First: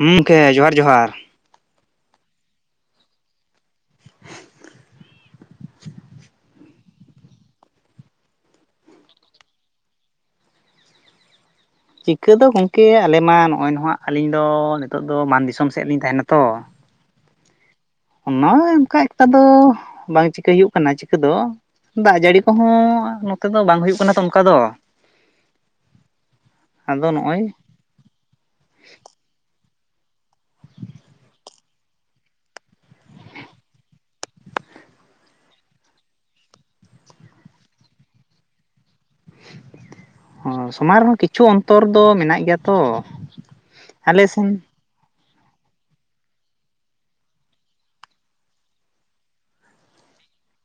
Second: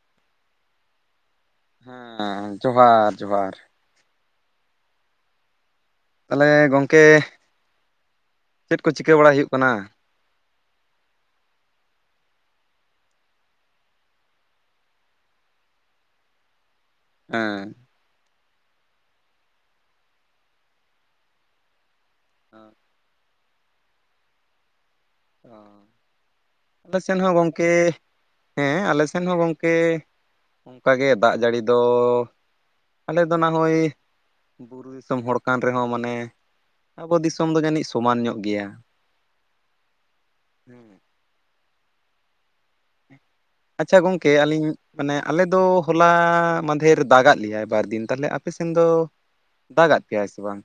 ᱦᱮᱸ ᱜᱚᱢᱠᱮ ᱡᱚᱦᱟᱨ ᱡᱚᱦᱟᱨ᱾ ᱦᱮᱸ ᱡᱚᱦᱟᱨ ᱡᱚᱦᱟᱨ᱾ ᱛᱟᱦᱚᱞᱮ ᱜᱚᱝᱠᱮ ᱪᱮᱫ ᱠᱚ ᱪᱤᱠᱟᱹ ᱵᱟᱲᱟᱭ ᱦᱩᱭᱩᱜ ᱠᱟᱱᱟ᱾ ᱪᱤᱠᱟᱹ ᱫᱚ ᱜᱚᱢᱠᱮ ᱟᱞᱮ ᱢᱟ ᱱᱚᱜᱼᱚᱭ ᱱᱟᱦᱟᱜ ᱟᱹᱞᱤᱧ ᱫᱚ ᱱᱤᱛᱚᱜ ᱫᱚ ᱢᱟᱱ ᱫᱤᱥᱚᱢ ᱥᱮᱫ ᱞᱤᱧ ᱛᱟᱦᱮᱱᱟ ᱛᱚ ᱦᱮᱸ᱾ ᱚᱱᱚᱭ ᱚᱱᱠᱟ ᱮᱠᱛᱟ ᱫᱚ ᱵᱟᱝ ᱪᱤᱠᱟᱹᱭ ᱦᱩᱭᱩᱜ ᱠᱟᱱᱟ ᱪᱤᱠᱟᱹ ᱫᱚ ᱫᱟᱜ ᱡᱟᱹᱲᱤ ᱠᱚᱦᱚᱸ ᱱᱚᱛᱮ ᱫᱚ ᱵᱟᱝ ᱦᱩᱭᱩᱜ ᱠᱟᱱᱟ ᱛᱚ ᱚᱱᱠᱟ ᱫᱚ ᱚ ᱟᱞᱮ ᱟᱫᱚ ᱥᱮᱱ ᱦᱚᱸ ᱱᱚᱜᱼᱚᱭ ᱜᱚᱝᱠᱮ ᱦᱮᱸ ᱟᱞᱮ ᱥᱮᱱ ᱦᱚᱸ ᱜᱚᱝᱠᱮ ᱚᱱᱠᱟ ᱜᱮ ᱫᱟᱜ ᱡᱟᱹᱲᱤ ᱫᱚ ᱟᱞᱮᱫᱚ ᱱᱷᱟᱜ ᱱᱚᱦᱚᱭ ᱵᱩᱨᱩ ᱫᱤᱥᱚᱢ ᱦᱚᱲ ᱠᱟᱱ ᱨᱮᱦᱚᱸ ᱢᱟᱱᱮ ᱟᱵᱚ ᱫᱤᱥᱚᱢ ᱫᱚ ᱡᱟᱹᱱᱤᱡ ᱥᱚᱢᱟᱱ ᱧᱚᱜ ᱜᱮᱭᱟ᱾ ᱚ ᱦᱮᱸ ᱥᱚᱢᱟᱭ ᱨᱮᱦᱚᱸ ᱠᱤᱪᱷᱩ ᱚᱱᱛᱚᱨ ᱫᱚ ᱢᱮᱱᱟᱜ ᱜᱮᱭᱟ ᱛᱚ᱾ ᱟᱪᱪᱷᱟ ᱟᱞᱮ ᱜᱚᱝᱠᱮ ᱥᱮᱱ ᱟᱹᱞᱤᱧᱼᱼ ᱢᱟᱱᱮ ᱟᱞᱮ ᱫᱚ ᱦᱚᱞᱟ ᱢᱟᱫᱷᱮᱨ ᱫᱟᱜᱟᱜ ᱞᱮᱭᱟᱭ ᱵᱟᱨᱫᱤᱱ ᱛᱟᱦᱞᱮ ᱟᱯᱮ ᱥᱮᱱ ᱫᱚ? ᱫᱟᱜᱟᱜ ᱯᱮᱭᱟᱟᱭ ᱥᱮ ᱵᱟᱝ?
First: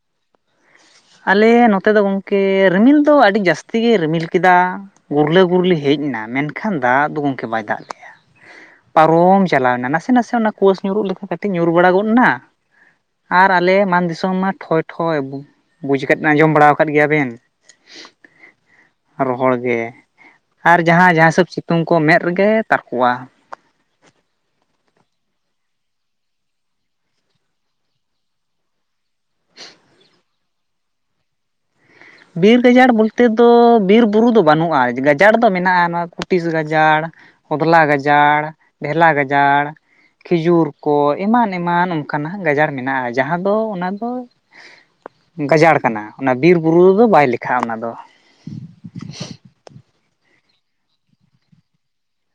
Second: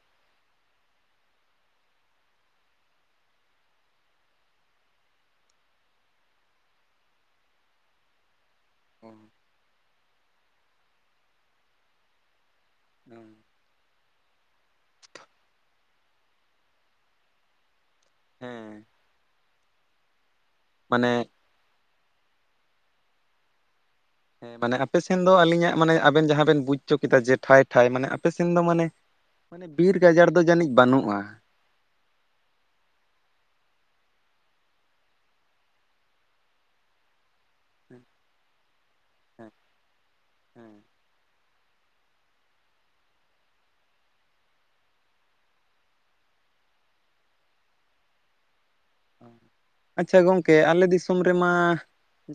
ᱟᱞᱮ ᱱᱚᱛᱮ ᱫᱚ ᱜᱚᱝᱠᱮ ᱨᱤᱢᱤᱞ ᱫᱚ ᱟᱹᱰᱤ ᱡᱟᱹᱥᱛᱤ ᱜᱮ ᱨᱤᱢᱤᱞ ᱠᱮᱫᱟ᱾ ᱜᱩᱨᱞᱟᱹ ᱜᱩᱨᱞᱤ ᱦᱮᱡ ᱮᱱᱟ ᱢᱮᱱᱠᱷᱟᱱ ᱫᱟᱜ ᱫᱚ ᱜᱚᱢᱠᱮ ᱵᱟᱭ ᱫᱟᱜ ᱞᱮᱜᱼᱟ᱾ ᱯᱟᱨᱚᱢ ᱪᱟᱞᱟᱣᱮᱱᱟ ᱱᱟᱥᱮ ᱱᱟᱥᱮ ᱚᱱᱟ ᱠᱩᱣᱟᱹᱥᱟ ᱧᱩᱨᱩᱜ ᱞᱮᱠᱟ ᱠᱟᱹᱴᱤᱡ ᱧᱩᱨ ᱵᱟᱲᱟ ᱜᱚᱫ ᱱᱟ᱾ ᱦᱩᱸ᱾ ᱟᱞᱮ ᱢᱟᱱ ᱫᱤᱥᱚᱢ ᱢᱟ ᱴᱷᱚᱭ ᱴᱷᱚᱭ ᱵᱩᱡ ᱟᱸᱡᱚᱢ ᱵᱟᱲᱟ ᱟᱠᱟᱫ ᱜᱮᱭᱟ ᱵᱮᱱ᱾ ᱦᱮᱸ ᱨᱚᱦᱚᱲ ᱜᱮ ᱟᱨ ᱢᱟᱱᱮ ᱡᱟᱦᱟᱸ ᱡᱟ ᱦᱤᱥᱟᱹᱵᱼᱼ ᱥᱤᱛᱩᱜ ᱠᱚ ᱢᱮᱫ ᱨᱮᱜᱮ ᱛᱟᱨᱠᱚᱜ-ᱟ᱾ ᱦᱮᱸ ᱢᱟᱱᱮ ᱟᱯᱮ ᱥᱮᱱ ᱫᱚ ᱟᱹᱞᱤᱧᱟᱜ ᱢᱟᱱᱮ ᱟᱵᱮᱱ ᱡᱟᱦᱟᱸ ᱵᱮᱱ ᱵᱩᱡᱪᱚ ᱠᱮᱫᱟ ᱡᱮ ᱴᱷᱟᱭ ᱴᱷᱟᱭ ᱢᱟᱱᱮ ᱟᱯᱮ ᱥᱮᱱ ᱫᱚ ᱢᱟᱱᱮᱼᱼ ᱢᱟᱱᱮ ᱵᱤᱨ ᱜᱟᱡᱟᱲ ᱫᱚ ᱡᱟᱹᱱᱤᱡ ᱵᱟᱹᱱᱩᱜᱼᱟ᱾ ᱵᱤᱨ ᱜᱟᱡᱟᱲ ᱵᱚᱞᱛᱮ ᱫᱚ ᱵᱤᱨ ᱵᱩᱨᱩ ᱫᱚ ᱵᱟᱹᱱᱩᱜᱼᱟ, ᱜᱟᱡᱟᱲ ᱫᱚ ᱢᱮᱱᱟᱜᱼᱟ, ᱱᱚᱣᱟ ᱠᱩᱴᱤᱥ ᱜᱟᱡᱟᱲᱼᱼ ᱦᱚᱫᱽᱞᱟ ᱜᱟᱡᱟᱲ ᱰᱷᱮᱞᱟ ᱦᱮᱸ ᱜᱟᱡᱟᱲ ᱠᱷᱤᱡᱩᱨ ᱦᱮᱸ ᱠᱚᱡᱼᱼ ᱮᱢᱟᱱ ᱮᱢᱟᱱ ᱚᱱᱠᱟᱱᱟᱜ ᱜᱟᱡᱟᱲ ᱢᱮᱱᱟᱜᱼᱟ, ᱡᱟᱦᱟᱸ ᱫᱚ ᱚᱱᱟ ᱫᱚᱼᱼ ᱜᱟᱡᱟᱲ ᱠᱟᱱᱟ ᱚᱱᱟ ᱵᱤᱨᱵᱩᱨᱩ ᱨᱮᱫᱚ ᱵᱟᱭ ᱞᱮᱠᱷᱟᱜᱼᱟ ᱚᱱᱟ ᱫᱚ᱾ ᱟᱪᱪᱷᱟ ᱜᱚᱢᱠᱮ ᱟᱞᱮ ᱫᱤᱥᱚᱢ ᱨᱮᱢᱟᱼᱼ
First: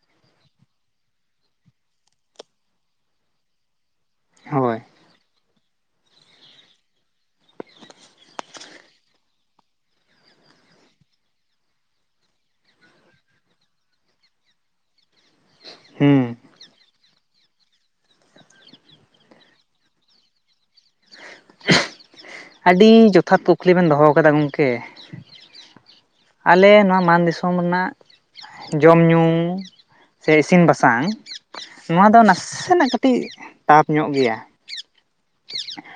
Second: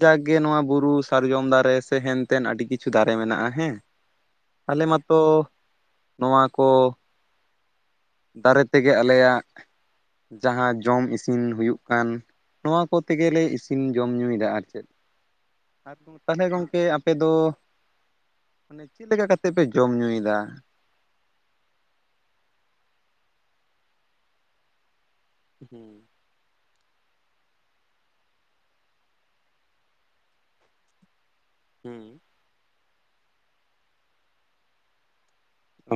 ᱡᱟᱜᱠ ᱜᱮ ᱱᱚᱣᱟ ᱵᱩᱨᱩ ᱥᱟᱨᱡᱚᱢ ᱫᱟᱨᱮ ᱥᱮ ᱦᱮᱱᱛᱮᱱ ᱟᱹᱰᱤ ᱠᱤᱪᱷᱩ ᱫᱟᱨᱮ ᱢᱮᱱᱟᱜᱼᱟ ᱦᱮᱸ᱾ ᱦᱳᱭ ᱟᱞᱮ ᱢᱟᱛᱚ ᱱᱚᱣᱟ ᱠᱚᱼᱼ ᱫᱟᱨᱮ ᱛᱮᱜᱮ ᱟᱞᱮᱭᱟᱜ ᱡᱟᱦᱟᱸ ᱡᱚᱢ ᱤᱥᱤᱱ ᱦᱩᱭᱩᱜ ᱠᱟᱱ᱾ ᱱᱚᱣᱟ ᱠᱚᱛᱮ ᱜᱮᱞᱮ ᱤᱥᱤᱱ ᱡᱚᱢ ᱧᱩᱭᱮᱫᱟ ᱟᱨ ᱪᱮᱫ ᱦᱩᱸ ᱛᱟᱦᱚᱞᱮ ᱜᱚᱢᱠᱮ ᱟᱯᱮᱼᱼ ᱟᱯᱮ ᱫᱚ ᱢᱟᱱᱮ ᱪᱮᱫ ᱞᱮᱠᱟ ᱠᱟᱛᱮᱫ ᱯᱮ ᱡᱚᱢ ᱧᱩᱭᱮᱫᱟ? [unintelligible] ᱟᱹᱰᱤ ᱡᱚᱛᱷᱟᱛ ᱠᱩᱠᱞᱤ ᱵᱮᱱ ᱫᱚᱦᱚ ᱠᱟᱫᱟ ᱜᱚᱢᱠᱮ᱾ ᱦᱮᱸ᱾ ᱟᱞᱮ ᱱᱚᱣᱟ ᱢᱟᱱ ᱫᱤᱥᱚᱢ ᱨᱮᱱᱟᱜ᱾ ᱡᱚᱢ ᱧᱩ ᱥᱮ ᱤᱥᱤᱱ ᱵᱟᱥᱟᱝ᱾ ᱦᱩᱸ ᱱᱚᱣᱟ ᱫᱚ ᱱᱟᱥᱮᱱᱟᱜ ᱠᱟᱹᱴᱤᱡ ᱴᱟᱯ ᱧᱚᱜ ᱜᱮᱭᱟ᱾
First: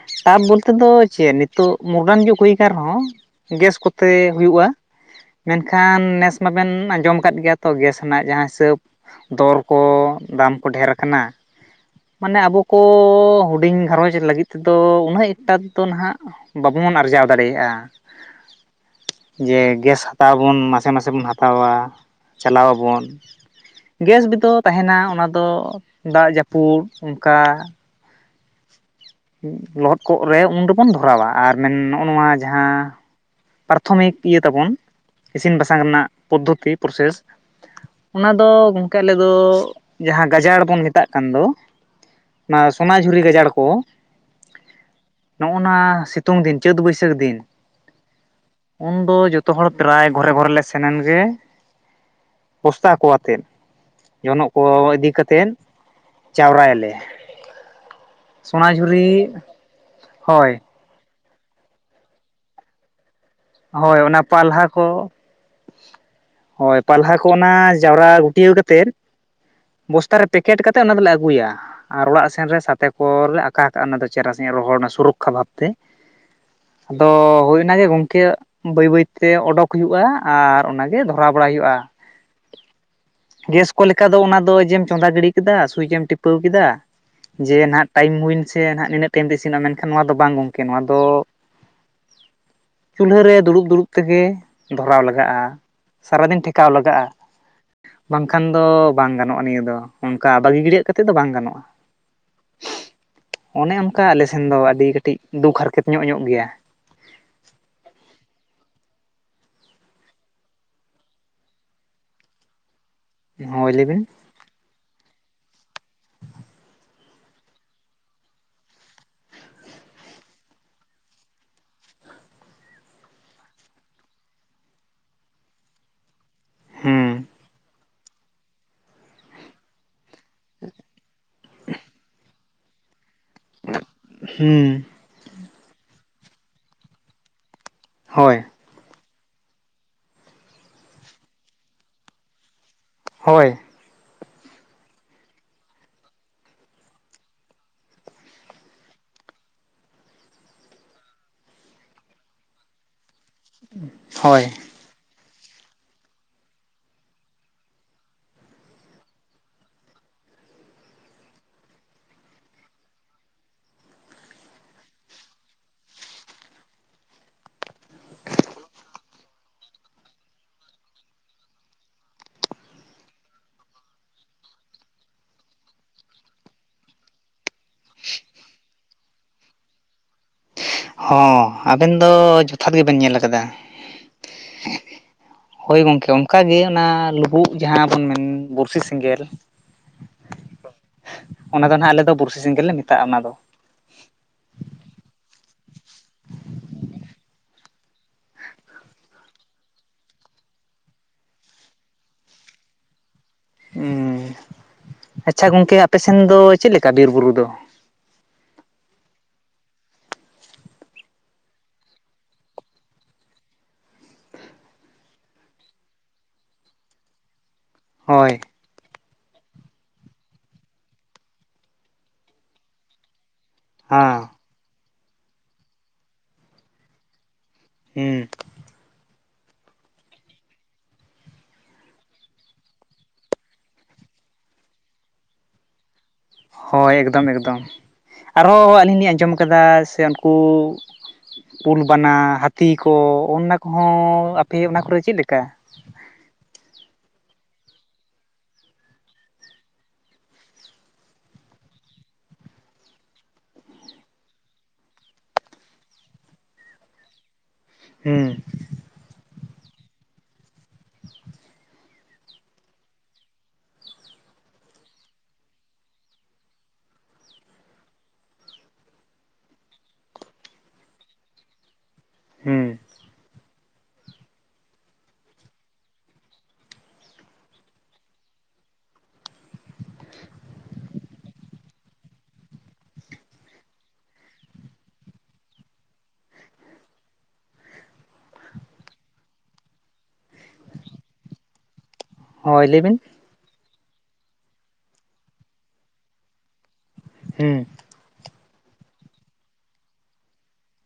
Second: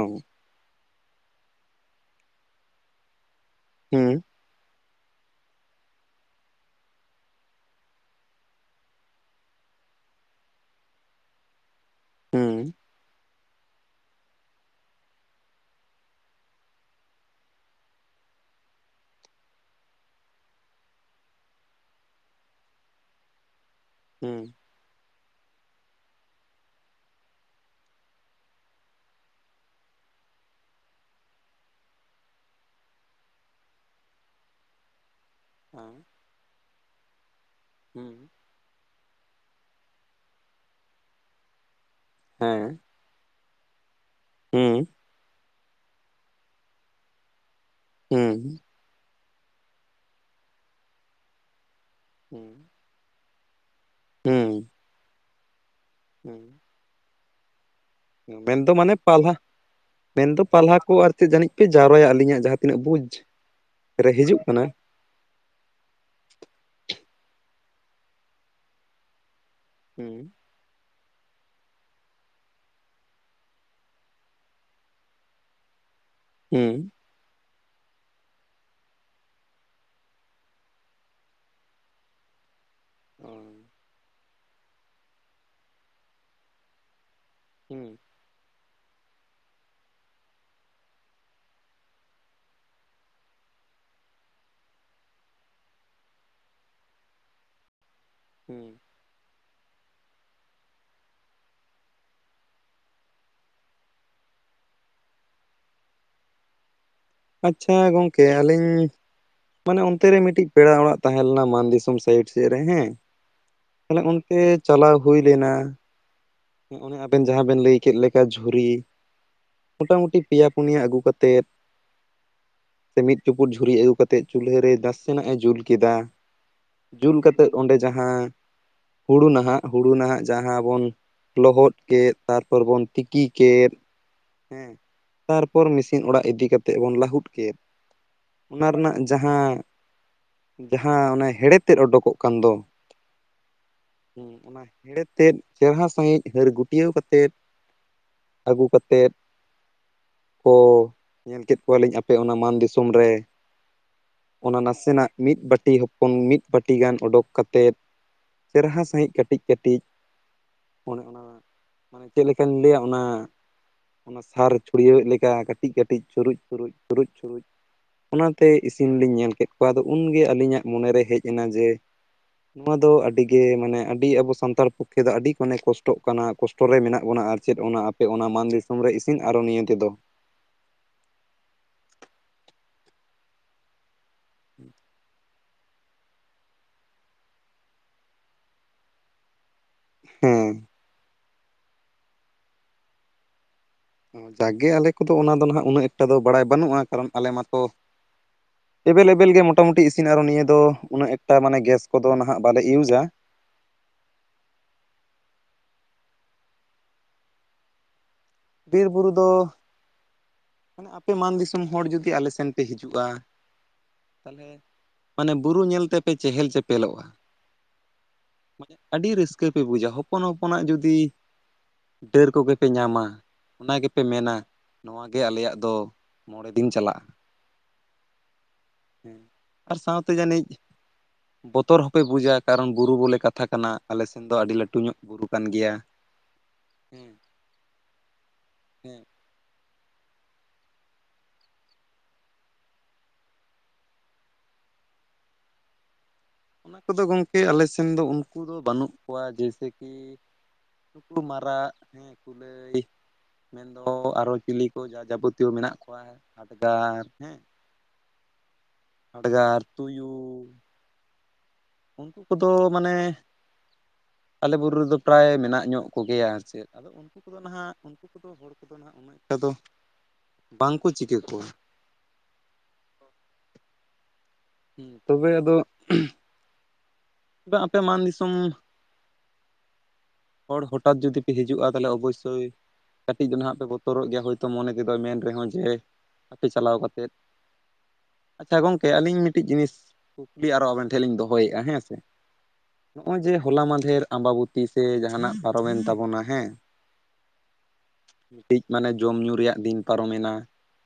ᱚ ᱴᱟᱨ ᱵᱚᱞᱛᱮ ᱫᱚ ᱪᱮᱫ ᱱᱤᱛᱚᱜ ᱢᱚᱰᱟᱨᱱ ᱡᱩᱜᱽ ᱦᱩᱭ ᱠᱟᱱ ᱨᱮᱦᱚᱸᱼᱼ ᱜᱮᱥ ᱦᱩᱸ ᱠᱚᱛᱮ ᱦᱩᱭᱩᱜᱼᱟ᱾ ᱢᱮᱱᱠᱷᱟᱱ ᱱᱮᱥ ᱢᱟᱵᱮᱱ ᱟᱸᱡᱚᱢ ᱟᱠᱟᱫ ᱜᱮᱭᱟ ᱛᱚ ᱜᱮᱥ ᱨᱮᱱᱟᱜ ᱡᱟᱦᱟᱸ ᱦᱤᱥᱟᱹᱵᱼᱼ ᱫᱚᱨ ᱠᱚ ᱫᱟᱢ ᱠᱚ ᱰᱷᱮᱨ ᱠᱟᱱᱟ᱾ ᱢᱟᱱᱮ ᱦᱩᱸ ᱟᱵᱚ ᱠᱚ ᱦᱩᱰᱤᱧ ᱜᱷᱟᱨᱚᱸᱡᱽ ᱞᱟᱹᱜᱤᱫ ᱛᱮᱫᱚ ᱩᱱᱟᱹᱜ ᱮᱠᱴᱟᱼᱼ ᱛᱚᱱ ᱱᱟᱦᱟᱜ ᱵᱟᱵᱚᱱ ᱟᱨᱡᱟᱣ ᱫᱟᱲᱮᱭᱟᱜᱼᱟ᱾ ᱡᱮ ᱜᱮᱥ ᱦᱟᱛᱟᱣ ᱵᱚᱱ ᱢᱟᱥᱮ ᱢᱟᱥᱮ ᱵᱚᱱ ᱦᱟᱛᱟᱣᱟ᱾ ᱪᱟᱞᱟᱣᱟᱵᱚᱱ᱾ ᱜᱮᱥ ᱦᱩᱸ ᱵᱮᱫᱚ ᱛᱟᱦᱮᱱᱟ ᱚᱱᱟᱫᱚ ᱫᱟᱜ ᱡᱟᱹᱯᱩᱫ ᱚᱱᱠᱟᱼᱼ ᱞᱚᱦᱚᱫ ᱠᱚᱜ ᱨᱮ ᱩᱱ ᱫᱚᱵᱚᱱ ᱫᱷᱚᱨᱟᱣᱟ, ᱟᱨ ᱢᱮᱱ ᱱᱚᱜᱼᱚ ᱱᱚᱣᱟ ᱡᱟᱦᱟᱸᱼᱼ ᱯᱟᱨᱛᱷᱚᱢᱤᱠ ᱤᱭᱟᱹ ᱛᱟᱵᱚᱱᱼᱼ ᱤᱥᱤᱱ ᱵᱟᱥᱟᱝ ᱨᱮᱱᱟᱜ ᱯᱚᱫᱽᱫᱷᱚᱛᱤ ᱯᱨᱚᱥᱮᱥ ᱦᱮᱸ ᱦᱩᱸ ᱚᱱᱟ ᱫᱚᱼᱼ ᱟᱞᱮ ᱫᱚ ᱡᱟᱦᱟᱸ ᱜᱟᱡᱟᱲ ᱵᱚᱱ ᱢᱮᱛᱟᱜ ᱠᱟᱱ ᱫᱚ ᱚᱱᱟ ᱦᱮᱸ ᱥᱚᱱᱟᱼᱼ ᱡᱷᱩᱨᱤ ᱜᱟᱡᱟᱲ ᱠᱚ᱾ ᱦᱩᱸ᱾ ᱱᱚᱜᱼᱚᱱᱟ ᱥᱤᱛᱩᱝ ᱫᱤᱱ ᱪᱟᱹᱛ ᱵᱟᱹᱭᱥᱟᱹᱠᱷ ᱫᱤᱱ᱾ ᱦᱩᱸ᱾ ᱩᱱᱫᱚ ᱡᱚᱛᱚ ᱦᱚᱲ ᱯᱨᱟᱭ ᱜᱷᱚᱨᱮ ᱜᱷᱚᱨᱮ ᱞᱮ ᱥᱮᱱᱮᱱᱜᱮᱼᱼ ᱦᱮᱸ᱾ [unintelligible] ᱟᱛᱮᱱ ᱡᱚᱱᱚᱜ ᱠᱚ ᱤᱫᱤ ᱠᱟᱛᱮᱫ ᱦᱩᱸ ᱪᱟᱣᱨᱟᱭᱟᱞᱮ᱾ ᱢᱮᱱᱫᱚ ᱢᱟᱱᱮ ᱯᱟᱞᱦᱟ ᱢᱮᱱᱫᱚ ᱦᱳᱭ ᱯᱟᱞᱦᱟ᱾ ᱠᱚ ᱟᱨ ᱪᱮᱫ ᱡᱟᱹᱱᱤᱡ ᱯᱮ ᱡᱟᱣᱨᱟ ᱟᱜ ᱟᱹᱞᱤᱧᱟ ᱡᱟᱦᱟᱸ ᱛᱤᱱᱟᱹᱜ ᱵᱩᱡᱽ ᱦᱳᱭ ᱨᱮ ᱚᱱᱟ ᱦᱤᱡᱩᱜ ᱠᱟᱱᱟ ᱯᱟᱞᱦᱟ ᱠᱚ ᱦᱳᱭ ᱯᱟᱞᱦᱟ ᱠᱚ ᱚᱱᱟ ᱡᱟᱣ ᱨᱟ ᱜᱩᱴᱭᱟᱹᱣ ᱠᱟᱛᱮᱫ ᱵᱚᱥᱛᱟ ᱨᱮ ᱦᱩᱸ ᱯᱮᱠ ᱠᱮᱴ ᱠᱟᱛᱮᱫ ᱚᱱᱟ ᱫᱚ ᱞᱮ ᱟᱹᱜᱩ ᱭᱟ᱾ ᱟᱨ ᱚᱲᱟᱜ ᱥᱮᱱ ᱨᱮ ᱥᱟᱛᱮ ᱠᱚ ᱨᱮ ᱞᱮ ᱟᱠᱟ ᱠᱟᱜᱼᱟ ᱚᱱᱟ ᱫᱚ ᱪᱮᱨᱦᱟ ᱥᱟᱸᱦᱤᱡ ᱨᱚᱦᱚᱲ ᱨᱮᱱᱟᱜ ᱥᱩᱨᱚᱠ ᱠᱷᱟ ᱵᱷᱟᱵ ᱛᱮ [unintelligible] ᱟᱫᱚ ᱦᱩᱭ ᱚᱱᱟ ᱜᱮ ᱜᱚᱝ ᱠᱮ ᱵᱟᱹᱭ ᱵᱟᱹᱭ ᱛᱮ ᱚᱰᱚᱠ ᱦᱩᱭᱩᱜᱼᱟ ᱟᱨ ᱚᱱᱟ ᱜᱮ ᱫᱷᱚᱨᱟᱣ ᱵᱟᱲᱟᱭ ᱦᱩᱭᱩᱜᱼᱟ᱾ ᱜᱮᱥ ᱦᱩᱸ ᱠᱚ ᱞᱮᱠᱟ ᱫᱚ ᱚᱱᱟ ᱫᱚ ᱡᱮᱢ ᱪᱚᱸᱫᱟ ᱜᱤᱲᱤ ᱠᱮ ᱫᱟ ᱥᱩᱭᱤᱪ ᱮᱢ ᱴᱤᱯᱟᱹᱣ ᱠᱮᱫᱟ᱾ ᱡᱮ ᱱᱟᱦᱟᱜ ᱴᱟᱭᱤᱢ ᱦᱩᱭ ᱮᱱ ᱥᱮ ᱱᱟᱜ ᱱᱤᱱᱟᱹᱜ ᱴᱟᱭᱤᱢ ᱛᱮ ᱤᱥᱤᱱᱚᱜᱼᱟ᱾ ᱢᱮᱱ ᱠᱷᱟᱱ ᱱᱚᱣᱟ ᱫᱚ ᱵᱟᱝ ᱜᱚᱝᱠᱮ ᱱᱚᱣᱟ ᱫᱚ ᱪᱩᱞᱦᱟᱹ ᱨᱮ ᱫᱩᱲᱩᱵ ᱫᱩᱲᱩᱵ ᱛᱮ ᱜᱮ ᱫᱷᱚᱨᱟᱣ ᱞᱟᱜᱟᱜᱼᱟ ᱥᱟᱨᱟ ᱫᱤᱱ ᱴᱷᱮᱠᱟᱣ ᱞᱟᱜᱟᱜᱼᱟ᱾ ᱵᱟᱝ ᱠᱷᱟᱱ ᱦᱩᱸ ᱫᱚ ᱵᱟᱝ ᱜᱟᱱᱚᱜᱼᱟ᱾ ᱱᱤᱭᱟᱹ ᱫᱚ ᱚᱱᱠᱟ ᱵᱟᱹᱜᱤ ᱜᱤᱲ ᱭᱟᱹᱜ ᱠᱟᱛᱮᱫ ᱫᱚ ᱵᱟᱝ ᱜᱟᱱᱚᱜᱼᱟ᱾ ᱚᱱᱮ ᱚᱱᱠᱟ ᱟᱞᱮ ᱥᱮᱱ ᱫᱚ ᱟᱹᱰᱤ ᱠᱟᱹᱴᱤᱡ ᱫᱩᱠ ᱦᱟᱨ ᱠᱮᱛ ᱧᱚᱜ ᱧᱚᱜ ᱜᱮᱭᱟ᱾ ᱟᱪᱪᱷᱟ ᱜᱚᱝᱠᱮ ᱟᱹᱞᱤᱧ ᱢᱟᱱᱮ ᱚᱱᱛᱮ ᱨᱮ ᱢᱤᱫ ᱴᱤᱡ ᱯᱮᱲᱟ ᱚᱲᱟᱜ ᱛᱟᱦᱮᱸ ᱞᱮᱱᱟ᱾ ᱢᱟᱱ ᱫᱤᱥᱚᱢ ᱥᱟᱭᱤᱰ ᱥᱮᱫ ᱨᱮ ᱦᱮᱸ ᱦᱳᱭ ᱞᱟᱹᱭ ᱵᱤᱱ ᱛᱮ ᱪᱟᱞᱟᱣ ᱦᱩᱭ ᱞᱮᱱᱟ᱾ ᱚᱱᱮ ᱟᱵᱮᱱ ᱡᱟᱦᱟᱸ ᱵᱮᱱ ᱞᱟᱹᱭ ᱠᱮᱫ ᱞᱮᱠᱟ ᱡᱷᱩᱨᱤ ᱢᱚᱴ ᱢᱩᱴᱤ ᱯᱮᱭᱟ ᱯᱩᱱᱭᱟ ᱟᱹᱜᱩ ᱠᱟᱛᱮᱫ᱾ ᱥᱮ ᱢᱤᱫ ᱪᱩᱯᱩᱫ ᱡᱷᱩᱨᱤ ᱟᱹᱜᱩ ᱠᱟᱛᱮᱫ ᱪᱩᱞᱦᱟᱹ ᱨᱮ ᱫᱟᱥᱮ ᱱᱟᱜ ᱮ ᱡᱩᱞ ᱠᱮᱫᱟ᱾ ᱦᱩᱸ ᱡᱩᱞ ᱠᱟᱛᱮᱫ ᱚᱸᱰᱮ ᱡᱟᱦᱟᱭ ᱦᱩᱲᱩ ᱱᱟᱦᱟᱜ ᱦᱩᱲᱩ ᱱᱟᱦᱟᱜ ᱡᱟᱦᱟ ᱵᱚᱱ ᱞᱚᱦᱚᱫ ᱠᱮᱫ ᱛᱟᱨ ᱯᱚᱨ ᱵᱚᱱ ᱛᱤ ᱠᱤ ᱠᱮᱫ ᱦᱩᱸ ᱦᱮᱸ ᱛᱟᱨ ᱯᱚᱨ ᱢᱤᱥᱤᱱ ᱚᱲᱟᱜ ᱤᱫᱤ ᱠᱟᱛᱮᱫ ᱵᱚᱱ ᱞᱟᱹᱦᱩᱫ ᱠᱮᱫ᱾ ᱦᱚᱭ ᱚᱱᱟ ᱨᱮᱱᱟᱜ ᱡᱟᱦᱟ ᱡᱟᱦᱟ ᱚᱱᱮ ᱦᱮ ᱲᱮ ᱛᱮᱫ ᱚᱰᱳᱠ ᱠᱚᱜ ᱠᱟᱱ ᱫᱚ ᱦᱚᱭ ᱦᱩ ᱚᱱᱟ ᱦᱮᱲᱮ ᱛᱮᱫ ᱪᱮᱨ ᱦᱟ ᱥᱟᱦᱤᱡ ᱦᱟᱹᱨ ᱜᱩᱴᱭᱟᱹᱣ ᱠᱟᱛᱮᱫ ᱟᱹᱜᱩ ᱠᱟᱛᱮᱫ᱾ ᱠᱚ ᱧᱮᱞ ᱠᱮᱫ ᱠᱚᱣᱟ ᱞᱤᱧ ᱟᱯᱮ ᱚᱱᱟ ᱢᱟᱱ ᱫᱤᱥᱚᱢ ᱨᱮ ᱦᱳᱭ ᱚᱱᱟ ᱱᱟᱥᱮ ᱱᱟᱜ ᱢᱤᱫ ᱵᱟᱹᱴᱤ ᱦᱚᱯᱚᱱ ᱢᱤᱫ ᱵᱟᱹᱴᱤ ᱜᱟᱱ ᱚᱰᱳᱠ ᱠᱟᱛᱮᱫ᱾ ᱪᱮᱨ ᱦᱟ ᱥᱟᱹᱦᱤᱡ ᱠᱟᱹᱴᱤᱡ ᱠᱟᱹᱴᱤᱡ ᱚᱱᱮ ᱚᱱᱟ ᱢᱟᱱᱮ ᱪᱮᱫ ᱞᱮᱠᱟᱧ ᱞᱟᱹᱭᱟ ᱚᱱᱟ ᱚᱱᱟ ᱥᱟᱨ ᱪᱷᱩᱲ ᱭᱟᱹᱣ ᱮᱫ ᱞᱮᱠᱟ ᱠᱟᱹᱴᱤᱡ ᱠᱟᱹᱴᱤᱡ ᱪᱩᱨᱩᱡ ᱪᱩᱨᱩᱡ ᱪᱩᱨᱩᱡ ᱪᱩᱨᱩᱡ ᱚᱱᱟ ᱛᱮ ᱤᱥᱤᱱ ᱞᱤᱧ ᱧᱮᱞ ᱠᱮᱫ ᱠᱚᱣᱟ ᱟᱫᱚ ᱩᱱ ᱜᱮ ᱟᱹᱞᱤᱧ ᱟᱜ ᱢᱚᱱᱮ ᱨᱮ ᱦᱮᱡ ᱮᱱᱟ ᱡᱮ ᱱᱚᱣᱟ ᱫᱚ ᱟᱹᱰᱤ ᱜᱮ ᱢᱟᱱᱮ ᱟᱹᱰᱤ ᱟᱵᱚ ᱥᱟᱱᱛᱟᱲ ᱯᱚᱠᱷᱮ ᱫᱚ ᱟᱹᱰᱤ ᱢᱟᱱᱮ ᱠᱚᱥᱴᱚᱜ ᱠᱟᱱᱟ ᱠᱚᱥᱴᱚ ᱨᱮ ᱢᱮᱱᱟᱜ ᱵᱚᱱᱟ ᱟᱨ ᱪᱮᱫ ᱚᱱᱟ ᱟᱯᱮ ᱚᱱᱟ ᱢᱟᱱ ᱫᱤᱥᱚᱢ ᱨᱮ ᱤᱥᱤᱱ ᱟᱨᱚ ᱱᱤᱭᱟᱹ ᱛᱮ ᱫᱚ ᱦᱚᱸ ᱟᱵᱮᱱ ᱫᱚ ᱡᱚᱛᱷᱟᱛ ᱜᱮ ᱵᱮᱱ ᱧᱮᱞ ᱠᱟᱫᱟ᱾ ᱦᱳᱭ ᱜᱚᱝᱠᱮ ᱚᱱᱠᱟ ᱜᱮ ᱚᱱᱟ ᱞᱩᱵᱩᱜ ᱡᱟᱦᱟ ᱵᱚᱱ ᱢᱮᱱ ᱵᱩᱨᱥᱤ ᱥᱮᱸᱜᱮᱞ ᱦᱮᱸ ᱚᱱᱟ ᱫᱚ ᱱᱟᱜ ᱟᱞᱮ ᱫᱚ ᱵᱩᱨᱥᱤ ᱥᱮᱸᱜᱮᱞ ᱞᱮ ᱢᱮᱛᱟᱜᱼᱟ ᱚᱱᱟ ᱫᱚ ᱡᱟᱜᱮ ᱟᱞᱮ ᱠᱚᱫᱚ ᱚᱱᱟ ᱫᱚ ᱱᱟᱦᱟᱜ ᱩᱱᱟᱹᱜ ᱮᱠᱴᱟ ᱫᱚ ᱵᱟᱲᱟᱭ ᱵᱟᱹᱱᱩᱜᱼᱟ ᱠᱟᱨᱚᱱ ᱟᱞᱮ ᱢᱟᱛᱚ ᱮᱵᱮᱞ ᱮᱵᱮᱞ ᱜᱮ ᱢᱚᱴᱟ ᱢᱩᱴᱤ ᱤᱥᱤᱱ ᱟᱨᱚ ᱱᱤᱭᱟᱹ ᱫᱚ ᱩᱱᱟᱹᱜ ᱮᱠᱴᱟ ᱢᱟᱱᱮ ᱜᱮᱥ ᱠᱚᱫᱚ ᱱᱟᱦᱟᱜ ᱵᱟᱞᱮ ᱤᱭᱩᱡᱟ ᱦᱩ ᱟᱪᱪᱷᱟ ᱜᱚᱝᱠᱮ ᱟᱯᱮ ᱥᱮᱱ ᱫᱚ ᱪᱮᱫ ᱞᱮᱠᱟ ᱵᱤᱨ ᱵᱩᱨᱩ ᱫᱚ ᱵᱤᱨ ᱵᱩᱨᱩ ᱫᱚ ᱢᱟᱱᱮ ᱟᱯᱮ ᱢᱟᱱ ᱫᱤᱥᱚᱢ ᱦᱚᱲ ᱡᱩᱫᱤ ᱟᱞᱮ ᱥᱮᱱ ᱯᱮ ᱦᱤᱡᱩᱜᱼᱟ᱾ ᱛᱟᱞᱦᱮ ᱢᱟᱱᱮ ᱵᱩᱨᱩ ᱧᱮᱞ ᱛᱮᱯᱮ ᱪᱮᱦᱮᱞ ᱪᱮᱯᱮᱞᱚᱜᱼᱟ᱾ ᱦᱚᱭ ᱢᱟᱱᱮ ᱟᱹᱰᱤ ᱨᱟᱹᱥᱠᱟᱹ ᱯᱮ ᱵᱩᱡᱟ ᱦᱚᱯᱚᱱ ᱦᱚᱯᱚᱱ ᱟᱜ ᱡᱩᱫᱤ ᱰᱟᱹᱨ ᱠᱚ ᱜᱮ ᱯᱮ ᱧᱟᱢᱟ᱾ ᱚᱱᱟ ᱜᱮ ᱯᱮ ᱦᱮᱸ ᱢᱮᱱᱟ ᱱᱚᱣᱟ ᱜᱮ ᱟᱞᱮ ᱭᱟᱜ ᱫᱚ ᱢᱚᱬᱮ ᱫᱤᱱ ᱪᱟᱞᱟᱜᱼᱟ᱾ ᱦᱩᱸ ᱦᱩ ᱟᱨ ᱥᱟᱶ ᱛᱮ ᱡᱟᱹᱱᱤᱡ ᱵᱚᱛᱚᱨ ᱦᱚᱸᱯᱮ ᱵᱩᱡᱟ ᱠᱟᱨᱚᱱ ᱵᱩᱨᱩ ᱵᱚᱞᱮ ᱠᱟᱛᱷᱟ ᱠᱟᱱᱟ ᱟᱞᱮ ᱥᱮᱱ ᱫᱚ ᱟᱹᱰᱤ ᱞᱟᱹᱴᱩ ᱧᱚᱜ ᱵᱩᱨᱩ ᱠᱟᱱ ᱜᱮᱭᱟ᱾ ᱦᱳᱭ ᱦᱮᱸ ᱮᱠᱫᱚᱢ ᱮᱠᱫᱚᱢ ᱟᱨ ᱦᱚᱸ ᱟᱹᱞᱤᱧ ᱦᱮᱸ ᱞᱤᱧ ᱟᱸᱡᱚᱢ ᱠᱟᱫᱟ ᱥᱮ ᱩᱱᱠᱩ ᱠᱩᱞ ᱵᱟᱱᱟ ᱦᱟᱹᱛᱤ ᱠᱚ ᱚᱱᱟ ᱠᱚ ᱦᱚᱸ ᱟᱯᱮ ᱚᱱᱟ ᱠᱚ ᱨᱮ ᱪᱮᱫ ᱞᱮᱠᱟ? ᱚᱱᱟ ᱠᱚᱫᱚ ᱜᱚᱢᱠᱮ ᱟᱞᱮ ᱥᱮᱱ ᱫᱚ ᱩᱱᱠᱩ ᱫᱚ ᱵᱟᱹᱱᱩᱜ ᱠᱚᱣᱟ ᱡᱮᱭᱥᱮ ᱠᱤ ᱱᱩᱠᱩ ᱢᱟᱨᱟᱜ ᱦᱮᱸ ᱠᱩᱞᱟᱹᱭ᱾ ᱢᱮᱱᱫᱚ ᱟᱨᱚ ᱪᱤᱞᱤ ᱠᱚ ᱡᱟ ᱡᱟᱵᱚᱛᱤᱭᱚ ᱢᱮᱱᱟᱜ ᱠᱚᱣᱟ ᱦᱟᱰᱜᱟᱨ ᱦᱮᱸ᱾ ᱦᱩᱸ᱾ ᱦᱟᱰᱜᱟᱨ, ᱛᱩᱭᱩ᱾ ᱩᱱᱠᱩ ᱠᱚᱫᱚ ᱢᱟᱱᱮ ᱟᱞᱮ ᱵᱩᱨᱩ ᱨᱮᱫᱚ ᱯᱨᱟᱭ ᱢᱮᱱᱟᱜ ᱧᱚᱜ ᱠᱚᱜᱮᱭᱟ᱾ ᱟᱨ ᱪᱮᱫ ᱟᱫᱚ ᱩᱱᱠᱩ ᱠᱚᱫᱚ ᱱᱟᱦᱟᱜ ᱩᱱᱠᱩ ᱠᱚᱫᱚ ᱦᱚᱲ ᱠᱚᱫᱚ ᱱᱟᱦᱟᱜ ᱩᱱᱟᱹᱜ ᱮᱴᱟ ᱫᱚ ᱵᱟᱝᱠᱚ ᱪᱤᱠᱟᱹ ᱠᱚᱣᱟ᱾ ᱦᱩᱸ᱾ ᱦᱩᱸ ᱛᱚᱵᱮ ᱟᱫᱚ ᱟᱯᱮ ᱢᱟᱱ ᱫᱤᱥᱚᱢ ᱦᱚᱲ ᱦᱚᱴᱟᱛ ᱡᱩᱫᱤ ᱯᱮ ᱦᱤᱡᱩᱜ-ᱟ ᱛᱟᱦᱚᱞᱮ ᱚᱵᱚᱥᱥᱳᱭ ᱠᱟᱹᱴᱤᱡ ᱫᱚ ᱱᱟᱦᱟᱜ ᱯᱮ ᱵᱚᱛᱚᱨᱚᱜ ᱜᱮᱭᱟ ᱦᱳᱭᱛᱳ ᱢᱚᱱᱮ ᱛᱮᱫᱚᱭ ᱢᱮᱱ ᱨᱮᱦᱚᱸ ᱡᱮ ᱟᱯᱮ ᱪᱟᱞᱟᱣ ᱠᱟᱛᱮᱫ᱾ ᱟᱪᱪᱷᱟ ᱜᱚᱝᱠᱮ ᱟᱹᱞᱤᱧ ᱢᱤᱫᱴᱤᱡ ᱡᱤᱱᱤᱥ ᱠᱩᱠᱞᱤ ᱟᱨᱚ ᱟᱵᱮᱱ ᱴᱷᱮᱡ ᱞᱤᱧ ᱫᱚᱦᱚᱭᱮᱫ-ᱟ ᱦᱮᱸᱥᱮ? ᱦᱳᱭ ᱞᱟᱹᱭ ᱵᱤᱱ ᱱᱚᱜ-ᱚᱭ ᱡᱮ ᱦᱚᱞᱟ ᱢᱟᱫᱷᱮᱨ ᱟᱢᱵᱟᱵᱚᱛᱤ ᱥᱮ ᱡᱟᱦᱟᱱᱟᱜ ᱯᱟᱨᱚᱢᱮᱱ ᱛᱟᱵᱚᱱᱟ ᱦᱮᱸ᱾ ᱦᱩᱸ᱾ ᱢᱤᱫᱴᱤᱡ ᱢᱟᱱᱮ ᱡᱚᱢ ᱧᱩ ᱨᱮᱭᱟᱜ ᱫᱤᱱ ᱯᱟᱨᱚᱢᱮᱱᱟ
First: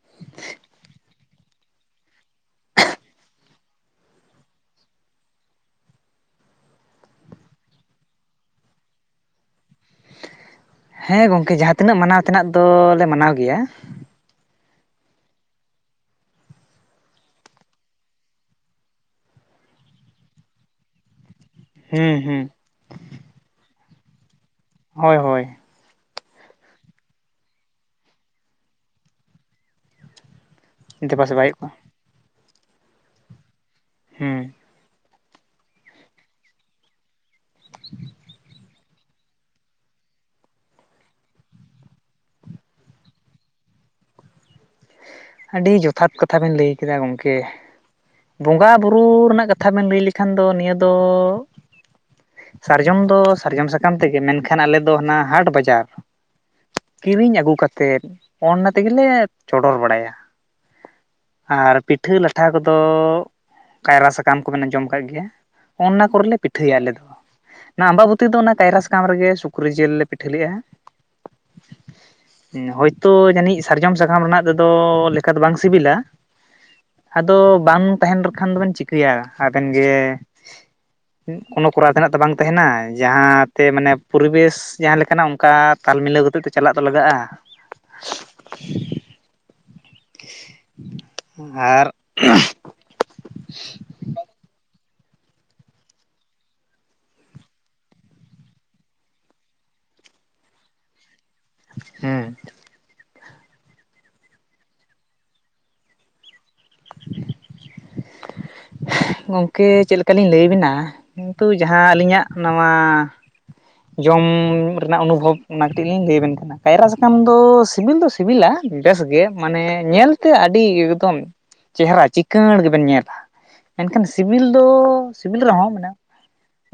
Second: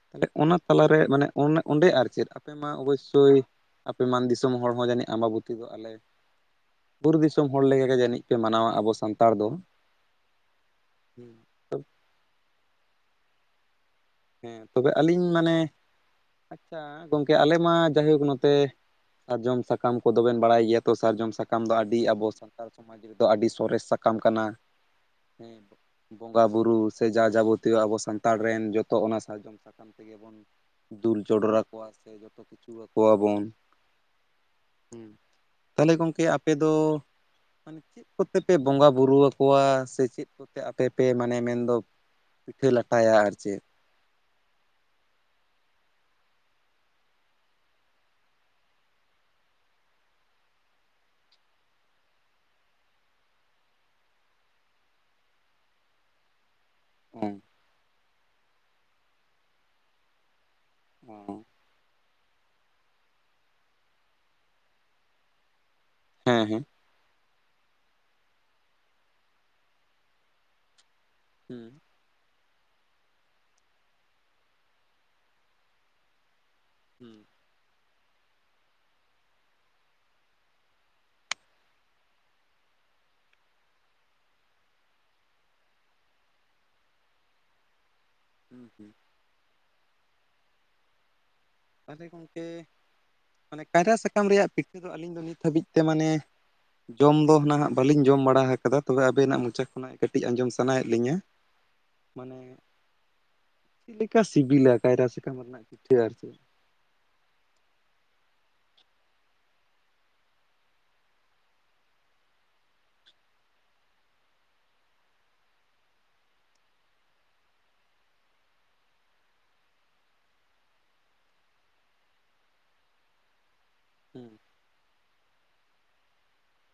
ᱛᱟᱦᱚᱞᱮ ᱚᱱᱟ ᱛᱟᱞᱟᱨᱮ ᱢᱟᱱᱮ ᱚ ᱚᱸᱰᱮ ᱟᱨ ᱪᱮᱫ ᱟᱯᱮ ᱢᱟ ᱚᱵᱚᱥᱥᱳᱭ ᱟᱯᱮ ᱢᱟᱱ ᱫᱤᱥᱚᱢ ᱦᱚᱲ ᱦᱚᱸ ᱡᱟᱹᱱᱤᱡ ᱟᱢᱵᱟᱵᱚᱛᱤ ᱫᱚ ᱟᱞᱮ ᱵᱩᱨᱩ ᱫᱤᱥᱚᱢ ᱦᱚᱲ ᱞᱮᱠᱟᱜᱮ ᱡᱟᱹᱱᱤᱡ ᱯᱮ ᱢᱟᱱᱟᱣᱟ ᱟᱵᱚ ᱥᱟᱱᱛᱟᱲ ᱫᱚ᱾ ᱦᱮᱸ ᱜᱚᱝᱠᱮ ᱡᱟᱦᱟᱸ ᱛᱤᱱᱟᱹᱜ ᱢᱟᱱᱟᱣ ᱛᱮᱱᱟᱜ ᱫᱚᱞᱮ ᱢᱟᱱᱟᱣ ᱜᱮᱭᱟ᱾ ᱦᱮᱸ ᱛᱚᱵᱮ ᱟᱹᱞᱤᱧ ᱢᱟᱱᱮ ᱟᱪᱪᱷᱟ ᱜᱚᱢᱠᱮ ᱟᱞᱮ ᱢᱟ ᱡᱟᱭᱦᱳᱠ ᱱᱚᱛᱮ ᱥᱟᱨᱡᱚᱢ ᱥᱟᱠᱟᱢ ᱠᱚᱫᱚᱵᱮᱱ ᱵᱟᱲᱟᱭ ᱜᱮᱭᱟ ᱛᱚ ᱥᱟᱨᱡᱚᱢ ᱥᱟᱠ ᱠᱟᱢ ᱫᱚ ᱟᱹᱰᱤ ᱦᱩᱸ ᱟᱵᱚ ᱦᱩᱸ ᱥᱟᱱᱛᱟᱲ ᱥᱚᱢᱟᱡᱽ ᱨᱮᱫᱚ ᱟᱹᱰᱤ ᱥᱚᱨᱮᱥ ᱥᱟᱠᱟᱢ ᱠᱟᱱᱟ ᱦᱳᱭ ᱦᱳᱭ ᱦᱮᱸ᱾ ᱵᱚᱸᱜᱟ ᱵᱩᱨᱩ ᱥᱮ ᱡᱟ-ᱡᱟᱵᱚᱛᱤᱭᱚ ᱟᱵᱚ ᱥᱟᱱᱛᱟᱲ ᱨᱮᱱ ᱡᱚᱛᱚ ᱚᱱᱟ ᱥᱟᱨᱡᱚᱢ ᱥᱟᱠᱟᱢ ᱛᱮᱜᱮ ᱵᱚᱱ ᱫᱩᱞ ᱫᱮᱵᱟ ᱪᱚᱰᱚᱨ ᱥᱮᱵᱟᱭᱮᱫ ᱠᱚᱣᱟ ᱟᱠᱚᱣᱟ ᱥᱮ ᱡᱚᱛᱚ ᱠᱤᱪᱷᱩ ᱟᱠᱚᱣᱟ ᱵᱚᱱ᱾ ᱦᱮᱸ᱾ ᱦᱩᱸ, ᱛᱟᱦᱚᱞᱮ ᱜᱚᱢᱠᱮ ᱟᱯᱮ ᱫᱚ ᱢᱟᱱᱮ ᱪᱮᱫ ᱠᱚᱛᱮ ᱯᱮ ᱵᱚᱸᱜᱟ ᱵᱩᱨᱩ ᱟᱠᱚᱣᱟ᱾ ᱥᱮ ᱪᱮᱫ ᱠᱚᱛᱮ ᱟᱯᱮ ᱯᱮ ᱢᱟᱱᱮ ᱢᱮᱱᱫᱚ ᱯᱤᱴᱷᱟᱹ ᱞᱟᱴᱟᱭᱟ ᱟᱨ ᱪᱮᱫ? ᱟᱹᱰᱤ ᱡᱚᱛᱷᱟᱛ ᱠᱟᱛᱷᱟ ᱵᱮᱱ ᱞᱟᱹᱭ ᱠᱟᱫᱟ ᱜᱚᱢᱠᱮ᱾ ᱵᱚᱸᱜᱟ ᱵᱩᱨᱩ ᱨᱮᱱᱟᱜ ᱠᱟᱛᱷᱟ ᱵᱮᱱ ᱞᱟᱹᱭ ᱞᱮᱠᱷᱟᱱ ᱫᱚ ᱱᱤᱭᱟᱹ ᱫᱚ ᱥᱟᱨᱡᱚᱢ ᱫᱚ ᱥᱟᱨᱡᱚᱢ ᱥᱟᱠᱟᱢ ᱛᱮᱜᱮ ᱢᱮᱱᱠᱷᱟᱱ ᱟᱞᱮ ᱫᱚ ᱦᱟᱱᱟ ᱦᱟᱴ ᱵᱟᱡᱟᱨ᱾ ᱚᱸ ᱠᱤᱨᱤᱧ ᱟᱹᱜᱩ ᱠᱟᱛᱮᱫ ᱚᱱᱱᱟ ᱛᱮᱜᱮᱞᱮ ᱪᱚᱰᱚᱨ ᱵᱟᱲᱟᱭᱟ᱾ ᱚ ᱟᱨ ᱯᱤᱴᱷᱟᱹ ᱞᱟᱴᱷᱟ ᱠᱚᱫᱚ ᱠᱟᱭᱨᱟ ᱥᱟᱠᱟᱢ ᱠᱚᱵᱮᱱ ᱟᱡᱚᱢ ᱟᱠᱟᱫ ᱜᱮᱭᱟ᱾ ᱚᱱᱱᱟ ᱠᱚᱨᱮᱞᱮ ᱦᱮᱸ ᱦᱮᱸ ᱯᱤᱴᱷᱟᱹᱭᱟ ᱟᱞᱮ ᱫᱚ᱾ ᱚᱱᱟ ᱟᱢᱵᱟᱵᱩᱛᱤ ᱨᱮᱫᱚ ᱚᱱᱟ ᱠᱟᱭᱨᱟ ᱥᱟᱠᱟᱢ ᱨᱮᱜᱮ ᱥᱩᱠᱨᱤ ᱡᱤᱞ ᱞᱮ ᱯᱤᱴᱷᱟᱹ ᱞᱮᱫ-ᱟ᱾ ᱦᱩᱸ᱾ ᱦᱳᱭᱛᱳ ᱡᱟᱹᱱᱤᱡ ᱥᱟᱨᱡᱚᱢ ᱥᱟᱠᱟᱢ ᱨᱮᱱᱟᱜ ᱛᱮᱫᱚ ᱞᱮᱠᱟ ᱫᱚ ᱵᱟᱝ ᱥᱤᱵᱤᱞᱟ᱾ ᱦᱩᱸ ᱟᱫᱚ ᱵᱟᱝ ᱛᱟᱦᱮᱱ ᱨᱮᱠᱷᱟᱱ ᱫᱚᱵᱮᱱ ᱪᱤᱠᱟᱹᱭᱟ ᱟᱵᱮᱱ ᱜᱮ ᱠᱳᱱᱳ ᱠᱚᱨᱟᱣ ᱛᱮᱱᱟᱜ ᱛᱚ ᱵᱟᱝ ᱛᱟᱦᱮᱱᱟ ᱡᱟᱦᱟᱸ ᱛᱮ ᱢᱟᱱᱮ ᱯᱚᱨᱤᱵᱮᱥ ᱡᱟᱦᱟᱸ ᱞᱮᱠᱟᱱᱟᱜ ᱚᱱᱠᱟ ᱛᱟᱞ ᱢᱤᱞᱟᱹᱣ ᱠᱟᱛᱮ ᱛᱮ ᱪᱟᱞᱟᱜ ᱫᱚ ᱞᱟᱜᱟᱜ-ᱟ᱾ ᱦᱩᱸ ᱦᱩᱸ᱾ [inaudible] ᱛᱟᱦᱚᱞᱮ ᱜᱚᱢᱠᱮ, ᱢᱟᱱᱮ ᱠᱟᱭᱨᱟ ᱥᱟᱠᱟᱢ ᱨᱮᱭᱟᱜ ᱯᱤᱴᱷᱟᱹ ᱫᱚ ᱟᱹᱞᱤᱧ ᱫᱚ ᱱᱤᱛ ᱦᱟᱹᱵᱤᱡ ᱛᱮ ᱢᱟᱱᱮ ᱡᱚᱢ ᱫᱚ ᱱᱟᱦᱟᱜ ᱵᱟᱹᱞᱤᱧ ᱡᱚᱢ ᱵᱟᱲᱟ ᱠᱟᱫᱟ ᱛᱚᱵᱮ ᱟᱵᱮᱱᱟᱜ ᱢᱚᱪᱟ ᱠᱷᱚᱱᱟᱜ ᱠᱟᱹᱴᱤᱡ ᱟᱸᱡᱚᱢ ᱥᱟᱱᱟᱭᱮᱫ ᱞᱤᱧᱟ᱾ ᱦᱮᱸ ᱢᱟᱱᱮ, ᱪᱮᱫ ᱞᱮᱠᱟ ᱥᱤᱵᱤᱞᱟ ᱠᱟᱭᱨᱟ ᱥᱟᱠᱟᱢ ᱨᱮᱱᱟᱜ ᱯᱤᱴᱷᱟᱹ ᱟᱨ ᱪᱮᱫ? ᱜᱚᱝᱠᱮ ᱪᱮᱫ ᱞᱮᱠᱟ ᱞᱤᱧ ᱞᱟᱹᱭᱟ ᱵᱤᱱᱟ ᱠᱤᱱᱛᱩ ᱡᱟᱦᱟᱸ ᱟᱹᱞᱤᱧᱟᱜ ᱱᱚᱣᱟ, ᱡᱚᱢ ᱨᱮᱱᱟᱜ ᱚᱱᱩᱵᱷᱚᱵ ᱚᱱᱟ ᱠᱟᱹᱴᱤᱡ ᱞᱤᱧ ᱞᱟᱹᱭ ᱟᱵᱤᱱ ᱠᱟᱱᱟ᱾ ᱠᱟᱭᱨᱟ ᱥᱟᱠᱟᱢ ᱫᱚ ᱥᱤᱵᱤᱞ ᱫᱚ ᱥᱤᱵᱤᱞᱟ ᱵᱮᱥ ᱜᱮ ᱢᱟᱱᱮ ᱧᱮᱞ ᱛᱮ ᱟᱹᱰᱤ ᱮᱠᱫᱚᱢ᱾ ᱪᱮᱦᱮᱨᱟ ᱪᱤᱠᱟᱸᱬ ᱜᱮᱵᱮᱱ ᱧᱮᱞᱟ ᱮᱱᱠᱷᱟᱱ ᱦᱩᱸ ᱥᱤᱵᱤᱞ, ᱫᱚ ᱥᱤᱵᱤᱞ ᱨᱮᱦᱚᱸ ᱢᱟᱱᱮ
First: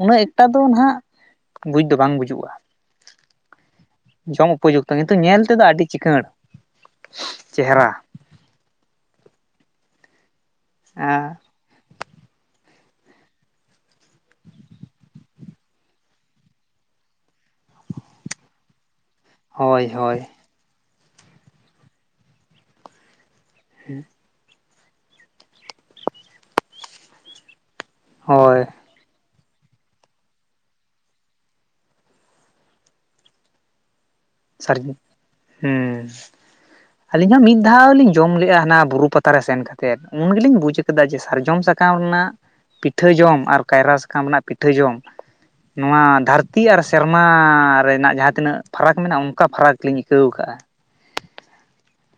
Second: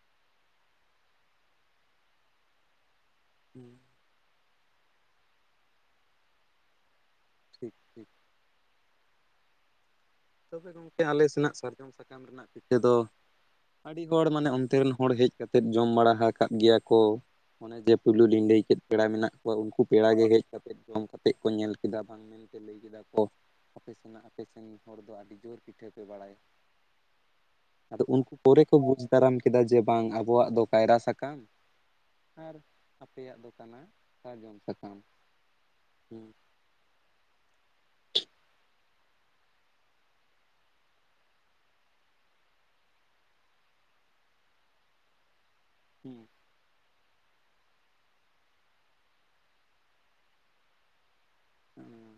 ᱩᱱᱟᱹᱜ ᱮᱠᱴᱟ ᱫᱚ ᱱᱟᱦᱟᱜ ᱵᱩᱡᱽ ᱫᱚ ᱵᱟᱝ ᱵᱩᱡᱩᱜᱼᱟ᱾ ᱦᱩᱸ, ᱡᱚᱢ ᱩᱯᱚ ᱡᱩᱠᱛᱚ ᱠᱤᱱᱛᱩ ᱧᱮᱞ ᱛᱮᱫᱚ ᱟᱹᱰᱤ ᱪᱤᱸᱠᱟᱹᱲ᱾ ᱴᱷᱤᱠ ᱴᱷᱤᱠ, ᱛᱚᱵᱮ ᱜᱚᱢᱠᱮ ᱟᱞᱮ ᱥᱮᱱᱟᱜ ᱥᱟᱨᱡᱚᱢ ᱥᱟᱠᱟᱢ ᱨᱮᱱᱟᱜ ᱯᱤᱴᱷᱟᱹ ᱫᱚ, ᱟᱹᱰᱤ ᱦᱚᱲ ᱢᱟᱱᱮ ᱚᱱᱛᱮᱱ ᱨᱮᱱ ᱦᱚᱲ ᱦᱮᱡ ᱠᱟᱛᱮᱫ ᱡᱚᱢ ᱵᱟᱲᱟ ᱟᱠᱟᱫ ᱜᱮᱭᱟ ᱠᱚ᱾ ᱚᱱᱮ ᱡᱮ ᱯᱩᱭᱞᱩ ᱞᱤᱧ ᱞᱟᱹᱭ ᱠᱮᱫ ᱯᱮᱲᱟ ᱢᱮᱱᱟᱜ ᱩᱱᱠᱩ ᱦᱳᱭ ᱯᱮᱲᱟ ᱦᱳᱭ ᱜᱮ ᱦᱮᱡ ᱠᱟᱛᱮ ᱡᱚᱢ ᱠᱟᱛᱮ ᱠᱚ ᱧᱮᱞ ᱠᱮᱫᱟ ᱵᱟᱝ ᱢᱮᱱᱛᱮ ᱞᱟᱹᱭ ᱠᱮᱫᱟ ᱠᱚ ᱟᱯᱮ ᱥᱮᱱᱟᱜ᱾ ᱟᱯᱮ ᱥᱟᱹᱜᱤᱧ ᱦᱚᱲ ᱫᱚ ᱟᱹᱰᱤ ᱡᱳᱨ ᱯᱤᱴᱷᱟᱹ ᱯᱮ ᱵᱟᱲᱟᱭᱟ᱾ ᱟᱫᱚ ᱩᱱᱠᱩ ᱦᱳᱭ ᱯᱚᱨᱮ ᱠᱚ ᱵᱩᱡᱽ, [inaudible] ᱠᱮᱫᱟ ᱡᱮ ᱵᱟᱝ ᱟᱵᱚᱣᱟᱜ ᱫᱚ ᱠᱟᱭᱨᱟ ᱥᱟᱠᱟᱢ᱾ ᱟᱨ ᱟᱯᱮᱭᱟᱜ ᱫᱚ ᱠᱟᱱᱟ᱾ ᱥᱟᱨᱡᱚᱢ ᱥᱟᱨᱤ ᱦᱩᱸ, ᱥᱟᱠᱟᱢ [unintelligible] ᱟᱹᱞᱤᱧ ᱦᱚᱸ ᱢᱤᱫ ᱫᱷᱟᱣ ᱞᱤᱧ ᱡᱚᱢ ᱞᱮᱜᱼᱟ ᱦᱟᱱᱟ ᱵᱩᱨᱩ ᱯᱟᱛᱟ ᱨᱮ ᱥᱮᱱ ᱠᱟᱛᱮᱫ ᱩᱱ ᱜᱮᱞᱤᱧ ᱵᱩᱡᱽ ᱠᱟᱫᱟ ᱡᱮ ᱥᱟᱨᱡᱚᱢ ᱥᱟᱠᱟᱢ ᱨᱮᱱᱟᱜ, ᱯᱤᱴᱷᱟᱹ ᱡᱚᱢ ᱟᱨ ᱠᱟᱭᱨᱟ ᱥᱟᱠᱟᱢ ᱨᱮᱱᱟᱜ ᱯᱤᱴᱷᱟᱹ ᱡᱚᱢ᱾ ᱱᱚᱣᱟ ᱦᱩᱸ ᱫᱷᱟᱹᱨᱛᱤ ᱟᱨ ᱥᱮᱨᱢᱟ ᱨᱮᱱᱟᱜ ᱡᱟᱦᱟᱸ ᱛᱤᱱᱟᱹᱜ ᱯᱷᱟᱨᱟᱠ᱾ ᱢᱮᱱᱟᱜᱼᱟ ᱚᱝᱠᱟ ᱯᱷᱟᱨᱟᱠ ᱞᱤᱧ ᱟᱹᱭᱠᱟᱹᱣ ᱠᱟᱜᱼᱟ᱾ ᱦᱩᱸ,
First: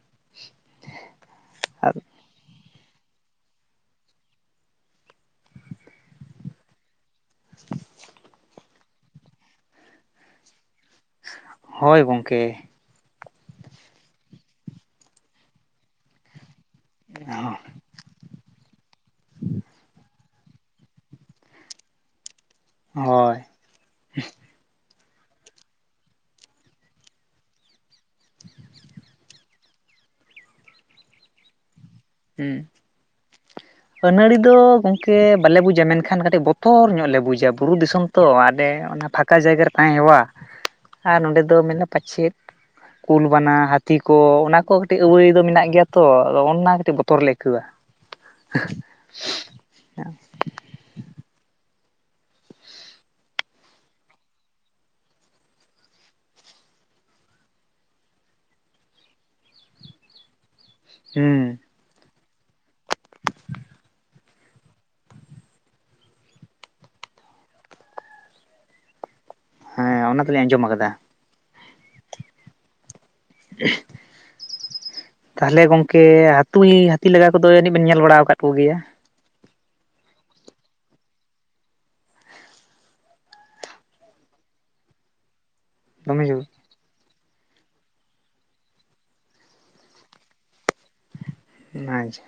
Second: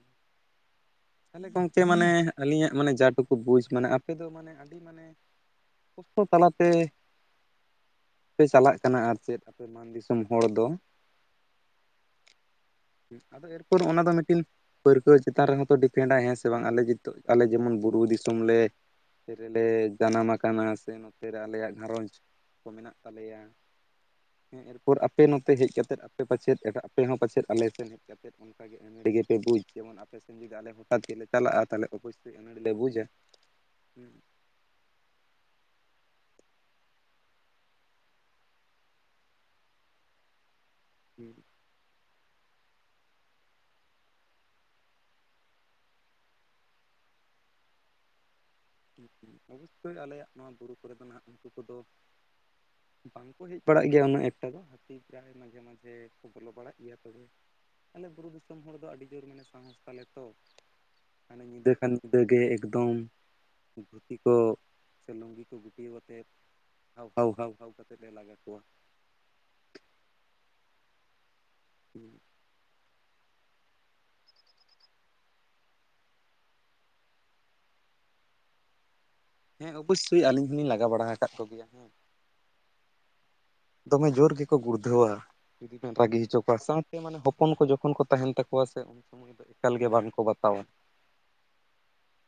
ᱛᱟᱞᱮ ᱜᱚᱝᱠᱮ ᱠᱟᱜᱼᱟ ᱢᱟᱱᱮ ᱟᱹᱞᱤᱧᱟᱜ ᱢᱟᱱᱮ ᱡᱟ ᱴᱩᱠᱩ ᱵᱩᱡᱽ ᱢᱟᱱᱮ ᱟᱯᱮ ᱫᱚ ᱢᱟᱱᱮ ᱟᱹᱰᱤ ᱢᱟᱱᱮ, [inaudible] ᱛᱟᱞᱟᱛᱮ, ᱯᱮ ᱪᱟᱞᱟᱜ ᱠᱟᱱᱟ ᱟᱨ ᱪᱮᱫ ᱟᱯᱮ ᱢᱟᱱ ᱫᱤᱥᱚᱢ ᱦᱚᱲ ᱫᱚ᱾ ᱦᱚᱭ ᱜᱚᱝᱠᱮ᱾ ᱟᱫᱚ ᱮᱨᱯᱚᱨ ᱚᱱᱟ ᱫᱚ ᱢᱤᱫᱴᱤᱱ ᱯᱟᱹᱨᱠᱟᱹᱣ ᱪᱮᱛᱟᱱ ᱨᱮᱦᱚᱸᱛᱚ ᱰᱤᱯᱮᱱᱰᱟᱭ ᱦᱮᱸ ᱥᱮ? ᱥᱮ ᱵᱟᱝ ᱟᱞᱮ ᱡᱤᱛᱩ ᱟᱞᱮ ᱡᱮᱢᱚᱱ ᱵᱩᱨᱩ ᱫᱤᱥᱚᱢ ᱞᱮ, ᱱᱚᱛᱮ ᱨᱮᱞᱮ ᱡᱟᱱᱟᱢ ᱠᱟᱱᱟ ᱥᱮ ᱱᱚᱛᱮ ᱨᱮ ᱟᱞᱮᱭᱟᱜ ᱜᱷᱟᱨᱚᱸᱡᱽ, ᱠᱚ ᱢᱮᱱᱟᱜ ᱦᱳᱭ ᱛᱟᱞᱮᱭᱟ᱾ ᱦᱮᱸ ᱮᱨᱯᱚᱨ ᱟᱯᱮ ᱱᱚᱛᱮ ᱦᱮᱡ ᱠᱟᱛᱮᱫ ᱟᱯᱮ ᱯᱟᱪᱮᱜ ᱮᱴᱟᱜ ᱟᱯᱮ ᱦᱚᱸ ᱯᱟᱪᱮᱫ ᱟᱞᱮ, ᱦᱮᱡ ᱠᱟᱛᱮᱫ ᱚᱱᱠᱟ ᱜᱮ ᱟᱱᱟᱲᱤ ᱜᱮ ᱯᱮ ᱵᱩᱡᱽ ᱡᱮᱢᱚᱱ ᱟᱯᱮ ᱥᱮᱱ ᱡᱩᱫᱤ ᱟᱞᱮ ᱦᱚᱴᱟᱛ ᱜᱮᱞᱮ ᱪᱟᱞᱜ-ᱟ ᱛᱟᱦᱚᱞᱮ ᱚᱵᱚᱥᱚᱭ, ᱦᱩᱸ, ᱟᱱᱟᱹᱲᱤ ᱫᱚ, ᱫᱚ ᱜᱚᱝᱠᱮ ᱵᱟᱞᱮ ᱵᱩᱡᱟ ᱢᱮᱱᱠᱷᱟᱱ ᱠᱟᱹᱴᱤᱡ ᱵᱚᱛᱚᱨ ᱧᱚᱜ ᱞᱮ ᱵᱩᱡᱟ ᱵᱩᱨᱩ ᱫᱤᱥᱚᱢ ᱛᱚ ᱟᱞᱮ, ᱚᱱᱟ ᱯᱷᱟᱸᱠᱟ ᱡᱟᱭᱜᱟ ᱨᱮ ᱛᱟᱦᱮᱸ ᱦᱮᱣᱼᱟ ᱟᱨ ᱱᱚᱸᱰᱮ ᱫᱚ ᱢᱮᱱᱟ ᱯᱟᱪᱮᱜ, ᱠᱩᱞ ᱵᱟᱱᱟ ᱦᱟᱹᱛᱤ ᱠᱚ ᱚᱱᱟ ᱠᱚ ᱠᱟᱹᱴᱤᱡ ᱟᱹᱣᱟᱹᱭ ᱫᱚ ᱢᱮᱱᱟᱜ ᱜᱮᱭᱟ ᱛᱚ ᱟᱫᱚ ᱚᱱᱟ ᱠᱟᱹᱴᱤᱡ ᱵᱚᱛᱚᱨ᱾ ᱵᱚᱛᱚᱨ ᱞᱮ ᱟᱹᱭᱠᱟᱹᱣᱟ᱾ ᱚᱵᱚᱥᱥᱳᱭ ᱟᱞᱮ ᱭᱟᱜ ᱱᱚᱣᱟ ᱵᱩᱨᱩ ᱠᱚᱨᱮ ᱫᱚ ᱦᱟᱸᱜ ᱩᱱᱠᱩ ᱠᱚᱫᱚ᱾ ᱵᱟᱝ ᱠᱚ ᱦᱮᱡ ᱵᱟᱲᱟᱜ ᱜᱮᱭᱟ ᱩᱱᱟᱹᱜ ᱮᱠᱴᱟ ᱫᱚ ᱦᱟᱹᱛᱤ ᱯᱨᱟᱭ ᱢᱟᱡᱷᱮ ᱢᱟᱡᱷᱮ, ᱵᱚᱞᱚ ᱵᱟᱲᱟᱜ ᱜᱮᱭᱟ ᱛᱚᱵᱮ ᱟᱞᱮ ᱵᱩᱨᱩ ᱫᱤᱥᱚᱢ ᱦᱚᱲ ᱫᱚ ᱟᱹᱰᱤ ᱡᱳᱨ ᱢᱟᱱᱮ ᱥᱟᱦᱚᱥ ᱛᱟᱞᱮ ᱛᱚ᱾ ᱦᱟᱱᱮ ᱦᱩᱸ ᱧᱤᱫᱟᱹ ᱠᱷᱟᱱ ᱧᱤᱫᱟᱹ ᱮᱠᱫᱚᱢ᱾ ᱫᱷᱩᱛᱤ ᱠᱚ ᱥᱮ ᱞᱩᱝᱜᱤ ᱠᱚ ᱜᱩᱴ ᱠᱟᱛᱮᱫ ᱡᱷᱟᱣ ᱠᱷᱟᱣ ᱠᱟᱛᱮᱫ ᱞᱮ ᱞᱟᱜᱟ ᱠᱚᱣᱟ᱾ ᱦᱮᱸ ᱚᱱᱟ ᱫᱚᱞᱤᱧ ᱟᱸᱡᱚᱢ ᱠᱟᱫᱟ᱾ ᱦᱩᱸ, [inaudible] ᱛᱟᱦᱚᱞᱮ ᱜᱚᱝᱠᱮ ᱦᱟᱹᱛᱩᱭ ᱦᱟᱹᱛᱤ ᱞᱟᱜᱟ ᱠᱚᱫᱚ ᱡᱟᱹᱱᱤᱡ ᱵᱮᱱ ᱧᱮᱞ ᱵᱟᱲᱟ ᱠᱟᱫ ᱠᱚᱜᱮᱭᱟ᱾ ᱦᱮᱸ ᱚᱵᱚᱥᱥᱳᱭ ᱟᱹᱞᱤᱧ ᱦᱚᱸᱞᱤᱧ ᱞᱟᱜᱟ ᱵᱟᱲᱟ ᱟᱠᱟᱫ ᱠᱚ ᱜᱮᱭᱟ ᱦᱮᱸ ᱫᱚᱢᱮ ᱡᱳᱨ ᱜᱮᱠᱚ ᱜᱩᱲᱫᱷᱟᱹᱣᱟ ᱡᱩᱫᱤ ᱵᱮᱱ ᱨᱟᱹᱜᱤ ᱫᱚᱢᱮ ᱦᱚᱪᱚ ᱡᱳᱨ ᱠᱚᱣᱟ ᱥᱟᱲ ᱢᱟᱱᱮ ᱦᱚᱯᱚᱱ ᱠᱚ ᱡᱚᱠᱷᱚᱱ ᱠᱚ ᱛᱟᱦᱮᱱ ᱛᱟᱠᱚᱣᱟ ᱥᱮ ᱩᱱ ᱥᱩᱢᱚᱭ ᱫᱚ ᱮᱠᱟᱞ ᱜᱮ ᱵᱟᱝᱠᱚ ᱵᱟᱛᱟᱣᱟ ᱾ ᱱᱟᱸᱪᱷ ᱾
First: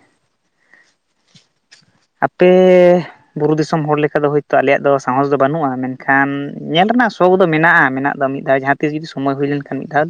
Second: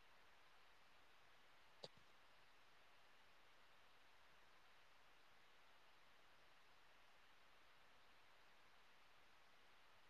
ᱟᱯᱮᱻ ᱾ ᱵᱩᱨᱩ ᱫᱤᱥᱚᱢ ᱦᱚᱲ ᱞᱮᱠᱟ ᱫᱚ ᱦᱳᱭᱛᱚ‌ ᱟᱞᱮᱭᱟᱜ ᱫᱚ ᱥᱟᱸᱦᱚᱥ ᱫᱚ ᱵᱟᱹᱱᱩᱜᱼᱟ ᱢᱮᱱᱠᱷᱟᱱ ᱧᱮᱞ ᱨᱮᱱᱟᱜ ᱥᱚᱠᱷ ᱫᱚ ᱢᱮᱱᱟᱜᱼᱟ ᱢᱮᱱᱟᱜ ᱫᱚ ᱢᱤᱫ ᱟᱨ ᱡᱟᱦᱟᱸ ᱛᱤᱥ ᱡᱩᱫᱤ ᱥᱚᱢᱳᱭ ᱦᱩᱭ ᱞᱮᱱ ᱠᱷᱟᱱ ᱢᱤᱫ ᱫᱷᱟᱣ᱾